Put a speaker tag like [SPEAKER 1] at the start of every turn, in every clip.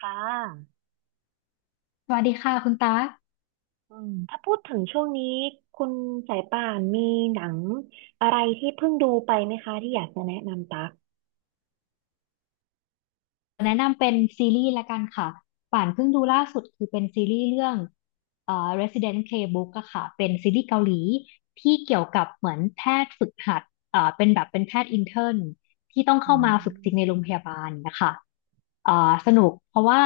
[SPEAKER 1] ค่ะ
[SPEAKER 2] สวัสดีค่ะคุณตา
[SPEAKER 1] ถ้าพูดถึงช่วงนี้ คุณสายป่านมีหนังอะไรที่เพิ่งดูไปไหมคะที่อยากจะแนะนำตัก
[SPEAKER 2] แนะนำเป็นซีรีส์ละกันค่ะป่านเพิ่งดูล่าสุดคือเป็นซีรีส์เรื่องResident Playbook อะค่ะเป็นซีรีส์เกาหลีที่เกี่ยวกับเหมือนแพทย์ฝึกหัดเป็นแบบเป็นแพทย์อินเทอร์นที่ต้อง
[SPEAKER 1] อื
[SPEAKER 2] เข้ามาฝึกจริงในโร
[SPEAKER 1] ม
[SPEAKER 2] งพยาบาลนะคะสนุกเพราะว่า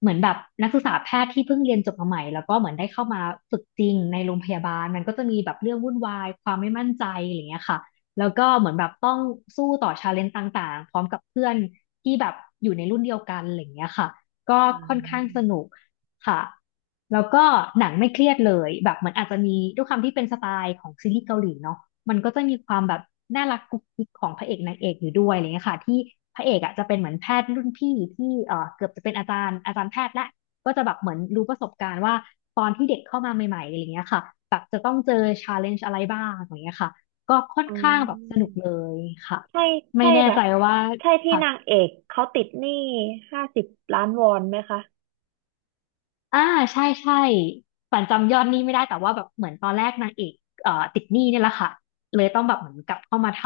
[SPEAKER 2] เหมือนแบบนักศึกษาแพทย์ที่เพิ่งเรียนจบมาใหม่แล้วก็เหมือนได้เข้ามาฝึกจริงในโรงพยาบาลมันก็จะมีแบบเรื่องวุ่นวายความไม่มั่นใจอะไรอย่างเงี้ยค่ะ แล้วก็เหมือนแบบต้องสู้ต่อชาเลนจ์ต่างๆพร้อมกับเพื่อนที่แบบอยู่ในรุ่นเดียวกันอะไรอย่างเงี้ยค่ะก็
[SPEAKER 1] อ่
[SPEAKER 2] ค่อนข้างส
[SPEAKER 1] า
[SPEAKER 2] นุกค่ะแล้วก็หนังไม่เครียดเลยแบบเหมือนอาจจะมีด้วยความที่เป็นสไตล์ของซีรีส์เกาหลีเนาะมันก็จะมีความแบบน่ารักกุ๊กกิ๊กของพระเอกนางเอกอยู่ด้วยอะไรเงี้ยค่ะที่พระเอกอ่ะจะเป็นเหมือนแพทย์รุ่นพี่ที่เกือบจะเป็นอาจารย์แพทย์ละก็จะแบบเหมือนรู้ประสบการณ์ว่าตอนที่เด็กเข้ามาใหม่ๆอะไรเงี้ยค่ะแบบจะต้องเจอชาเลนจ์อะไรบ้างอะไรเงี้ยค่ะ ก็ค่อน
[SPEAKER 1] อืม
[SPEAKER 2] ข้างแบบสนุกเลยค่ะ
[SPEAKER 1] ใช่
[SPEAKER 2] ไม่
[SPEAKER 1] ใช่
[SPEAKER 2] แน่
[SPEAKER 1] แบ
[SPEAKER 2] ใจ
[SPEAKER 1] บ
[SPEAKER 2] ว่า
[SPEAKER 1] ใช่ที่
[SPEAKER 2] ค่ะ
[SPEAKER 1] นางเอกเขาติดหนี้50 ล้านวอนไหมคะ
[SPEAKER 2] อ่าใช่ใช่ฝันจำยอดหนี้ไม่ได้แต่ว่าแบบเหมือนตอนแรกนางเอกติดหนี้เนี่ยแหละค่ะเลยต้องแบบเหมือนกลับเข้ามาท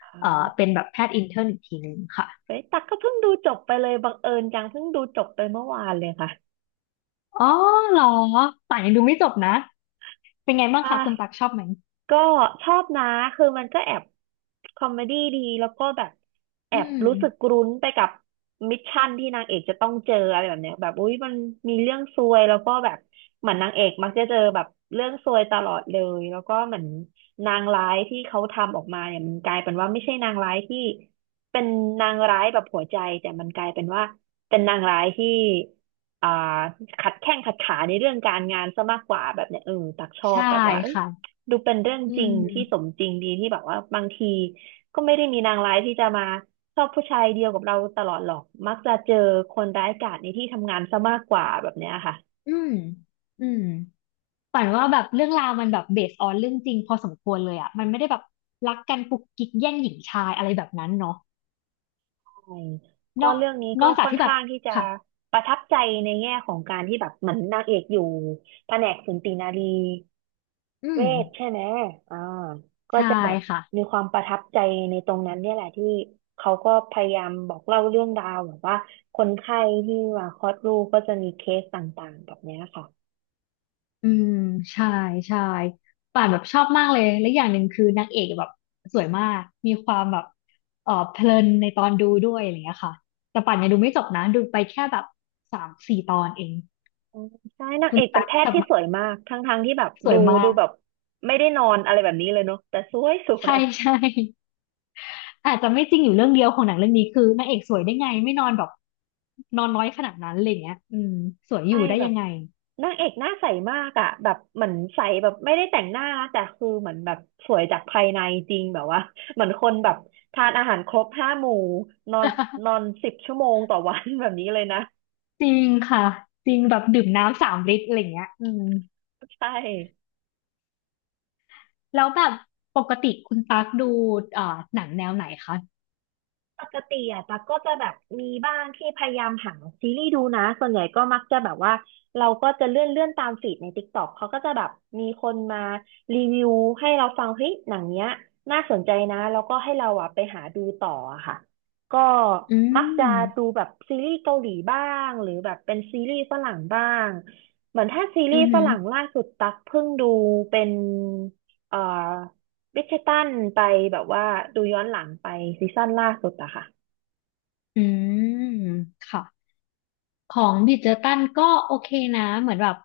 [SPEAKER 1] อ๋
[SPEAKER 2] เป็
[SPEAKER 1] อ
[SPEAKER 2] นแบบแพทย์อินเทอร์นอีกทีนึงค่ะ
[SPEAKER 1] เฮ้ยตักก็เพิ่งดูจบไปเลย บังเอิญจังเพิ่งดูจบไปเมื่อวานเลยค่ะ
[SPEAKER 2] อ๋อเหรอป่านยังดูไม่จบนะเป็นไงบ้าง
[SPEAKER 1] ใช่
[SPEAKER 2] คะคุณตักชอบไหม
[SPEAKER 1] ก็ชอบนะคือมันก็แอบคอมเมดี้ดีแล้วก็แบบแอ
[SPEAKER 2] อื
[SPEAKER 1] บ
[SPEAKER 2] ม
[SPEAKER 1] รู้สึกรุ้นไปกับมิชชั่นที่นางเอกจะต้องเจออะไรแบบเนี้ยแบบอุ๊ยมันมีเรื่องซวยแล้วก็แบบเหมือนนางเอกมักจะเจอแบบเรื่องซวยตลอดเลยแล้วก็เหมือนนางร้ายที่เขาทำออกมาเนี่ยมันกลายเป็นว่าไม่ใช่นางร้ายที่เป็นนางร้ายแบบหัวใจแต่มันกลายเป็นว่าเป็นนางร้ายที่อ่าขัดแข้งขัดขาในเรื่องการงานซะมากกว่าแบบเนี้ยเออตักชอบ
[SPEAKER 2] ใช่
[SPEAKER 1] แบบว่าเอ้ย
[SPEAKER 2] ค่ะ
[SPEAKER 1] ดูเป็นเรื่อง
[SPEAKER 2] อื
[SPEAKER 1] จริงที่สม
[SPEAKER 2] ม
[SPEAKER 1] จริงดีที่แบบว่าบางทีก็ไม่ได้มีนางร้ายที่จะมาชอบผู้ชายเดียวกับเราตลอดหรอกมักจะเจอคนร้ายกาจในที่ทำงานซะมากกว่าแบบเนี้ยค่ะ
[SPEAKER 2] อืมอืม ฝันว่าแบบเรื่องราวมันแบบเบสออนเรื่องจริงพอสมควรเลยอ่ะมันไม่ได้แบบรักกันกุกกิ๊กแย่งหญิงชายอะไรแบบนั้นเนาะ
[SPEAKER 1] ใช่
[SPEAKER 2] น
[SPEAKER 1] ก็
[SPEAKER 2] อก
[SPEAKER 1] เรื่องนี้
[SPEAKER 2] น
[SPEAKER 1] ก็
[SPEAKER 2] อกจาก
[SPEAKER 1] ค่อน
[SPEAKER 2] ที่แบบ
[SPEAKER 1] ข้างที่จะ
[SPEAKER 2] ค่ะ
[SPEAKER 1] ประทับใจในแง่ของการที่แบบเหมือนนางเอกอยู่แผนกสูตินารี
[SPEAKER 2] อื
[SPEAKER 1] เว
[SPEAKER 2] ม
[SPEAKER 1] ทใช่ไหมอ่าก็
[SPEAKER 2] ใช่
[SPEAKER 1] จะแบบ
[SPEAKER 2] ค่ะ
[SPEAKER 1] มีความประทับใจในตรงนั้นเนี่ยแหละที่เขาก็พยายามบอกเล่าเรื่องราวแบบว่าคนไข้ที่มาคลอดลูกก็จะมีเคสต่างๆแบบเนี้ยค่ะ
[SPEAKER 2] อืมใช่ใช่ป่านแบบชอบมากเลยและอย่างหนึ่งคือนางเอกแบบสวยมากมีความแบบเออเพลินในตอนดูด้วยอะไรอย่างเงี้ยค่ะแต่ป่านยังดูไม่จบนะดูไปแค่แบบสามสี่ตอนเอง
[SPEAKER 1] อืมใช่นาง
[SPEAKER 2] คุ
[SPEAKER 1] เอ
[SPEAKER 2] ณ
[SPEAKER 1] กเป็น
[SPEAKER 2] ตั๊ก
[SPEAKER 1] แพท
[SPEAKER 2] ส
[SPEAKER 1] ย์ที่
[SPEAKER 2] มัค
[SPEAKER 1] ส
[SPEAKER 2] ร
[SPEAKER 1] วยมากทั้งๆที่แบบ
[SPEAKER 2] สว
[SPEAKER 1] ดู
[SPEAKER 2] ยมาก
[SPEAKER 1] แบบไม่ได้นอนอะไรแบบนี้เลยเนาะแต่สวยสว
[SPEAKER 2] ใช่
[SPEAKER 1] ย
[SPEAKER 2] ใช่ อาจจะไม่จริงอยู่เรื่องเดียวของหนังเรื่องนี้คือนางเอกสวยได้ไงไม่นอนแบบนอนน้อยขนาดนั้นอะไรอย่างเงี้ยอืมสวยอ
[SPEAKER 1] ใช่
[SPEAKER 2] ยู่ได้
[SPEAKER 1] แบ
[SPEAKER 2] ยั
[SPEAKER 1] บ
[SPEAKER 2] งไง
[SPEAKER 1] นางเอกหน้าใสมากอ่ะแบบเหมือนใสแบบไม่ได้แต่งหน้านะแต่คือเหมือนแบบสวยจากภายในจริงแบบว่าเหมือนคนแบบทานอาหารครบห้าหมู่นอนนอน 10 ชั่วโมงต่อวัน แบบนี้เลยนะ
[SPEAKER 2] จริงค่ะจริงแบบดื่มน้ำสามลิตรอะไรอย่างเงี้ยอืม
[SPEAKER 1] ใช่
[SPEAKER 2] แล้วแบบปกติคุณตั๊กดูหนังแนวไหนคะ
[SPEAKER 1] ปกติอ่ะตั๊กก็จะแบบมีบ้างที่พยายามหาซีรีส์ดูนะส่วนใหญ่ก็มักจะแบบว่าเราก็จะเลื่อนตามฟีดใน TikTok เขาก็จะแบบมีคนมารีวิวให้เราฟังเฮ้ยหนังเนี้ยน่าสนใจนะแล้วก็ให้เราอ่ะไปหาดูต่ออะค่ะก็
[SPEAKER 2] อื
[SPEAKER 1] มักจะ
[SPEAKER 2] ม
[SPEAKER 1] ดูแบบซีรีส์เกาหลีบ้างหรือแบบเป็นซีรีส์ฝรั่งบ้างเหมือนถ้าซีรี
[SPEAKER 2] อือ
[SPEAKER 1] ส์ฝ
[SPEAKER 2] หือ
[SPEAKER 1] รั่งล่าสุดตั๊กเพิ่งดูเป็นเอ่อ วิกเชตันไปแบบว่าดูย้อนหลังไปซีซั่นล่าสุดอะค่ะ
[SPEAKER 2] อืมค่ะของบิดเจอร์ตันก็โอเคนะเหมือนแบบ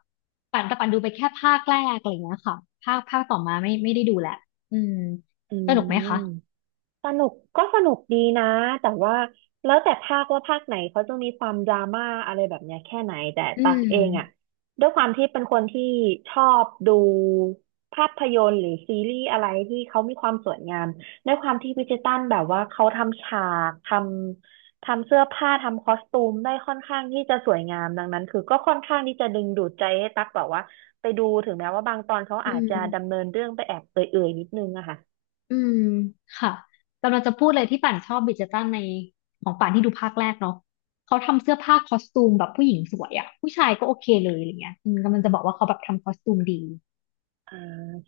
[SPEAKER 2] ปั่นแต่ปั่นดูไปแค่ภาคแรกอะไรอย่างเงี้ยค่ะภาคต่อมาไม่ได้ดูแหละอืม
[SPEAKER 1] อื
[SPEAKER 2] สนุกไหม
[SPEAKER 1] ม
[SPEAKER 2] คะ
[SPEAKER 1] สนุกก็สนุกดีนะแต่ว่าแล้วแต่ภาคว่าภาคไหนเขาจะมีความดราม่าอะไรแบบเนี้ยแค่ไหนแต่
[SPEAKER 2] อื
[SPEAKER 1] ตักเองอ่ะ
[SPEAKER 2] ม
[SPEAKER 1] ด้วยความที่เป็นคนที่ชอบดูภาพยนตร์หรือซีรีส์อะไรที่เขามีความสวยงามด้วยความที่บริจตันแบบว่าเขาทำฉากทำเสื้อผ้าทำคอสตูมได้ค่อนข้างที่จะสวยงามดังนั้นคือก็ค่อนข้างที่จะดึงดูดใจให้ตักแบบว่าไปดูถึงแม้ว่าบางตอนเขา
[SPEAKER 2] อื
[SPEAKER 1] อาจจะดำ
[SPEAKER 2] ม
[SPEAKER 1] เนินเรื่องไปแอบเอื่อยๆนิดนึงอะค่ะ
[SPEAKER 2] อืม ค่ะกำลังจะพูดเลยที่ป่านชอบบิดเจตันในของป่านที่ดูภาคแรกเนาะเขาทำเสื้อผ้าคอสตูมแบบผู้หญิงสวยอะผู้ชายก็โอเคเลยอะไรเงี้ยอืมกำลังจะบอกว่าเขาแบบทำคอสตูมดี
[SPEAKER 1] อ่า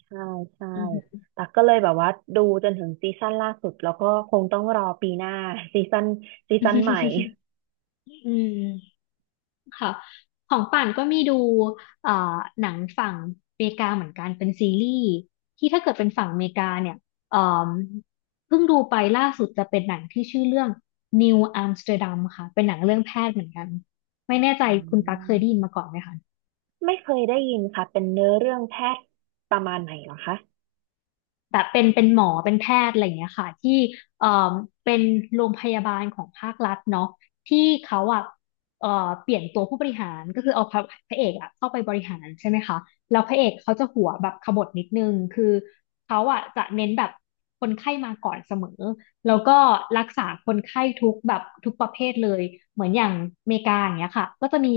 [SPEAKER 1] ใช่ใช่
[SPEAKER 2] อือฮึ
[SPEAKER 1] ตักก็เลยแบบว่าดูจนถึงซีซั่นล่าสุดแล้วก็คงต้องรอปีหน้า ซีซั่นซีซั่นใหม่
[SPEAKER 2] อืม ค่ะของป่านก็มีดูเอ่อหนังฝั่งอเมริกาเหมือนกันเป็นซีรีส์ ที่ถ้าเกิดเป็นฝั่งอเมริกาเนี่ยเอ่มเพิ่งดูไปล่าสุดจะเป็นหนังที่ชื่อเรื่อง New Amsterdam ค่ะเป็นหนังเรื่องแพทย์เหมือนกัน ไม่แน่ใจ
[SPEAKER 1] อื
[SPEAKER 2] คุณตั๊กเคยได้ยิน
[SPEAKER 1] ม
[SPEAKER 2] มาก่อนไหมคะ
[SPEAKER 1] ไม่เคยได้ยินค่ะเป็นเนื้อเรื่องแพทย์ประมาณไหนเหรอคะ
[SPEAKER 2] แบบเป็นหมอเป็นแพทย์อะไรอย่างเงี้ยค่ะที่เอ่อเป็นโรงพยาบาลของภาครัฐเนาะที่เขาอ่ะเอ่อเปลี่ยนตัวผู้บริหารก็คือเอาพระเอกอ่ะเข้าไปบริหารใช่ไหมคะแล้วพระเอกเขาจะหัวแบบขบถนิดนึงคือเขาอ่ะจะเน้นแบบคนไข้มาก่อนเสมอแล้วก็รักษาคนไข้ทุกแบบทุกประเภทเลยเหมือนอย่างอเมริกาอย่างเงี้ยค่ะก็จะมี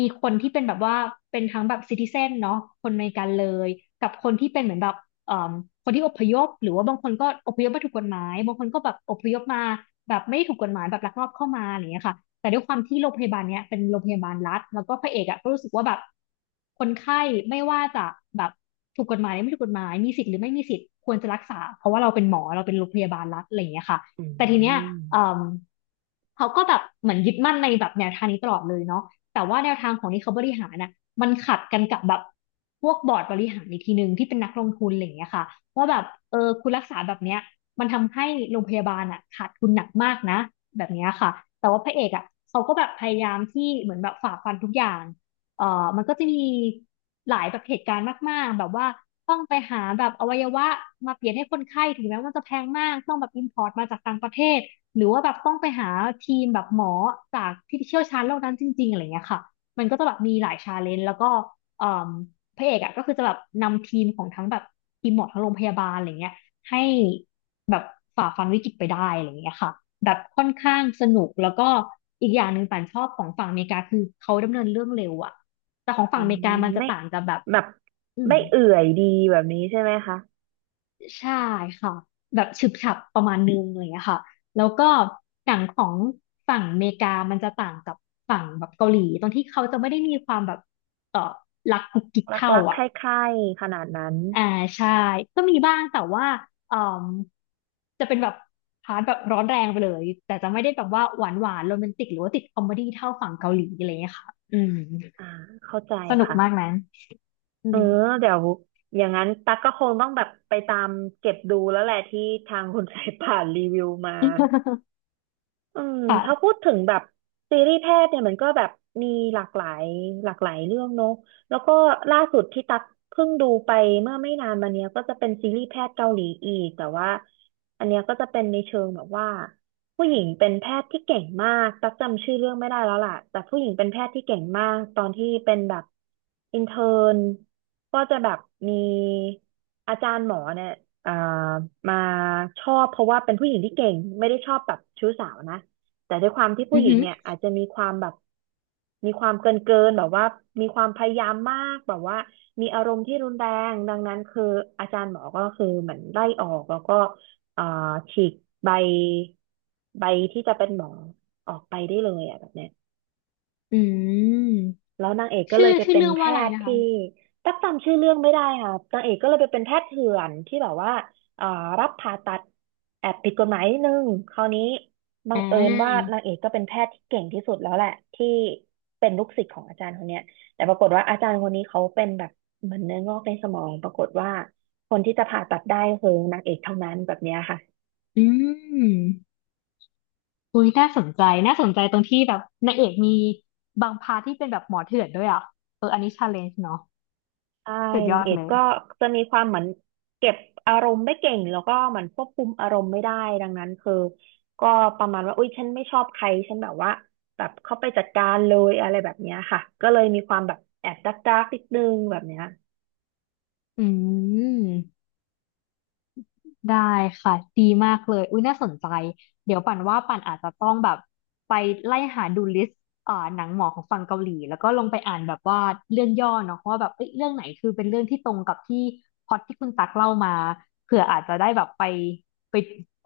[SPEAKER 2] คนที่เป็นแบบว่าเป็นทั้งแบบซิติเซนเนาะคนอเมริกันเลยกับคนที่เป็นเหมือนแบบ เอ่อคนที่อพยพหรือว่าบางคนก็อพยพมาถูกกฎหมายบางคนก็แบบอพยพมาแบบไม่ได้ถูกกฎหมายแบบลักลอบเข้ามาอะไรอย่างเงี้ยค่ะแต่ด้วยความที่โรงพยาบาลเนี้ยเป็นโรงพยาบาลรัฐแล้วก็พระเอกอ่ะก็รู้สึกว่าแบบคนไข้ไม่ว่าจะแบบถูกกฎหมายหรือไม่ถูกกฎหมายมีสิทธิ์หรือไม่มีสิทธิ์ควรจะรักษาเพราะว่าเราเป็นหมอเราเป็นโรงพยาบาลรัฐอะไรอย่างเงี้ยค่ะ
[SPEAKER 1] อื
[SPEAKER 2] แต่ทีเนี้ย
[SPEAKER 1] ม
[SPEAKER 2] เอ่มเขาก็แบบเหมือนยึดมั่นในแบบแนวทางนี้ตลอดเลยเนาะ แต่ว่าแนวทางของที่เขาบริหารน่ะมันขัดกันกับแบบพวกบอร์ดบริหารอีกทีหนึ่งที่เป็นนักลงทุนอะไรอย่างเงี้ยค่ะว่าแบบเออคุณรักษาแบบเนี้ยมันทำให้โรงพยาบาลอ่ะขาดทุนหนักมากนะแบบเนี้ยค่ะแต่ว่าพระเอกอ่ะเขาก็แบบพยายามที่เหมือนแบบฝ่าฟันทุกอย่าง เอ่อมันก็จะมีหลายแบบเหตุการณ์มากๆแบบว่าต้องไปหาแบบอวัยวะมาเปลี่ยนให้คนไข้ถึงแม้ว่ามันจะแพงมากต้องแบบอิ p พอร์ตมาจากต่างประเทศหรือว่าแบบต้องไปหาทีมแบบหมอจากที่เชี่ยวชาญโรคนั้นจริงๆอะไรเงี้ยค่ะมันก็จะแบบมีหลายชาเลนจ์แล้วก็เอ่มพระเอกอ่ะก็คือจะแบบนำทีมของทั้งแบบทีมหมอทั้งโรงพยาบาลอะไรเงี้ยให้แบบฝ่าฟันวิกฤตไปได้อะไรอย่างเงี้ยค่ะแบบค่อนข้างสนุกแล้วก็อีกอย่างหนึ่งป่านชอบของฝั่งอเมริกาคือเขาดำเนินเรื่องเร็วอะ แต่ของฝั่งอเมริกามันจะ
[SPEAKER 1] ไม่
[SPEAKER 2] ต่างกับแบบ
[SPEAKER 1] แบบ
[SPEAKER 2] อืม
[SPEAKER 1] ไม่เอื่อยดีแบบนี้ใช่ไหมคะ
[SPEAKER 2] ใช่ค่ะแบบฉึบฉับประมาณนึงอะไรอย่างเลยค่ะแล้วก็อย่างของฝั่งอเมริกามันจะต่างกับฝั่งแบบเกาหลีตรงที่เขาจะไม่ได้มีความแบบเออรักกุ๊กกิ๊กเท่า
[SPEAKER 1] รักๆไข
[SPEAKER 2] อ่ะ
[SPEAKER 1] ใคร่ๆขนาดนั้น
[SPEAKER 2] อ่าใช่ก็มีบ้างแต่ว่าเอ่มจะเป็นแบบพาร์ทแบบร้อนแรงไปเลยแต่จะไม่ได้แบบว่าหวานหวานโรแมนติกหรือว่าติดคอมเมดี้เท่าฝั่งเกาหลีอะไรอย่างเงี้ยค่ะอืม
[SPEAKER 1] อ่าเข้าใจ
[SPEAKER 2] สนุก
[SPEAKER 1] ค่ะ
[SPEAKER 2] มากนะอื
[SPEAKER 1] เออ
[SPEAKER 2] ม
[SPEAKER 1] เดี๋ยวอย่างนั้นตักก็คงต้องแบบไปตามเก็บดูแล้วแหละที่ทางคุณ สายป่านรีวิวมา อืม
[SPEAKER 2] ค่ะ
[SPEAKER 1] ถ้าพูดถึงแบบซีรีส์แพทย์เนี่ยมันก็แบบมีหลากหลายหลากหลายเรื่องเนอะแล้วก็ล่าสุดที่ตักเพิ่งดูไปเมื่อไม่นานมาเนี้ยก็จะเป็นซีรีส์แพทย์เกาหลีอีกแต่ว่าอันเนี้ยก็จะเป็นในเชิงแบบว่าผู้หญิงเป็นแพทย์ที่เก่งมากตักจำชื่อเรื่องไม่ได้แล้วล่ะแต่ผู้หญิงเป็นแพทย์ที่เก่งมากตอนที่เป็นแบบอินเทิร์นก็จะแบบมีอาจารย์หมอเนี่ย เอ่อมาชอบเพราะว่าเป็นผู้หญิงที่เก่งไม่ได้ชอบแบบชู้สาวนะแต่ด้วยความที่ผู้
[SPEAKER 2] อื
[SPEAKER 1] ห
[SPEAKER 2] อ
[SPEAKER 1] ญิง
[SPEAKER 2] ฮึ
[SPEAKER 1] เนี่ยอาจจะมีความแบบมีความเกินเกินแบบว่ามีความพยายามมากแบบว่ามีอารมณ์ที่รุนแรงดังนั้นคืออาจารย์หมอก็คือเหมือนไล่ออกแล้วก็เอ่าฉีกใบใบที่จะเป็นหมอออกไปได้เลยอ่ะแบบเนี้ย
[SPEAKER 2] อืม
[SPEAKER 1] แล้วนางเอกก็เล
[SPEAKER 2] ชื่
[SPEAKER 1] ย
[SPEAKER 2] อ
[SPEAKER 1] ไป
[SPEAKER 2] ชื่อ
[SPEAKER 1] เป็น
[SPEAKER 2] เรื่อง
[SPEAKER 1] แพ
[SPEAKER 2] ว่าอะไร
[SPEAKER 1] ทย์
[SPEAKER 2] นะ
[SPEAKER 1] ที่
[SPEAKER 2] คะ
[SPEAKER 1] ตักจำชื่อเรื่องไม่ได้ค่ะนางเอกก็เลยไปเป็นแพทย์เถื่อนที่แบบว่าเอ่อรับผ่าตัดแอบผิดกฎหมายนิดนึงคราวนี้บั
[SPEAKER 2] อ่
[SPEAKER 1] งเอิญว่า
[SPEAKER 2] า
[SPEAKER 1] นางเอกก็เป็นแพทย์ที่เก่งที่สุดแล้วแหละที่เป็นลูกศิษย์ของอาจารย์คนเนี้ยแต่ปรากฏว่าอาจารย์คนนี้เขาเป็นแบบเหมือนเนื้องอกในสมองปรากฏว่าคนที่จะผ่าตัดได้คือนางเอกเท่านั้นแบบเนี้ยค่ะ
[SPEAKER 2] อืมอุ้ยน่าสนใจน่าสนใจตรงที่แบบนางเอกมีบางพาร์ทที่เป็นแบบหมอเถื่อนด้วยอ่ะเอออันนี้ชาเลนจ์เนาะ
[SPEAKER 1] ใช่
[SPEAKER 2] สุดย
[SPEAKER 1] นา
[SPEAKER 2] อ
[SPEAKER 1] ง
[SPEAKER 2] ด
[SPEAKER 1] เอก
[SPEAKER 2] เลย
[SPEAKER 1] ก็จะมีความเหมือนเก็บอารมณ์ไม่เก่งแล้วก็เหมือนควบคุมอารมณ์ไม่ได้ดังนั้นคือก็ประมาณว่าอุ้ยฉันไม่ชอบใครฉันแบบว่าแบบเข้าไปจัดการเลยอะไรแบบเนี้ยค่ะก็เลยมีความแบบแอบดักดักนิดนึงแบบเนี้ย
[SPEAKER 2] อืม ได้ค่ะดีมากเลยอุ้ยน่าสนใจเดี๋ยวปั่นว่าปั่นอาจจะต้องแบบไปไล่หาดูลิสต์อ่าหนังหมอของฝั่งเกาหลีแล้วก็ลงไปอ่านแบบว่าเรื่องย่อเนาะว่าแบบเอ้ยเรื่องไหนคือเป็นเรื่องที่ตรงกับที่พล็อตที่คุณตักเล่ามาเผื่ออาจจะได้แบบไปไป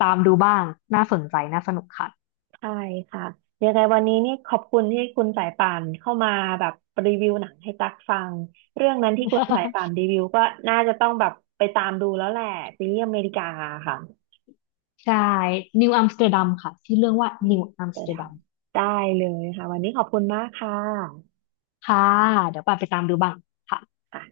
[SPEAKER 2] ตามดูบ้างน่าสนใจน่าสนุกค่ะ
[SPEAKER 1] ใช่ค่ะยังไงวันนี้นี่ขอบคุณที่คุณสายป่านเข้ามาแบบรีวิวหนังให้ตักฟังเรื่องนั้นที่คุณสายป่าน รีวิวก็น่าจะต้องแบบไปตามดูแล้วแหละซีรีส์อเมริกาค่ะ
[SPEAKER 2] ใช่นิวอัมสเตอร์ดัมค่ะชื่อเรื่องว่า
[SPEAKER 1] เดี๋ย
[SPEAKER 2] นิวอัมสเตอ
[SPEAKER 1] ดั
[SPEAKER 2] ร์
[SPEAKER 1] ง
[SPEAKER 2] ดัม
[SPEAKER 1] ได้เลยค่ะวันนี้ขอบคุณมากค่ะ
[SPEAKER 2] ค่ะเดี๋ยวปั่นไปตามดูบ้างค่ะ
[SPEAKER 1] ค่ะ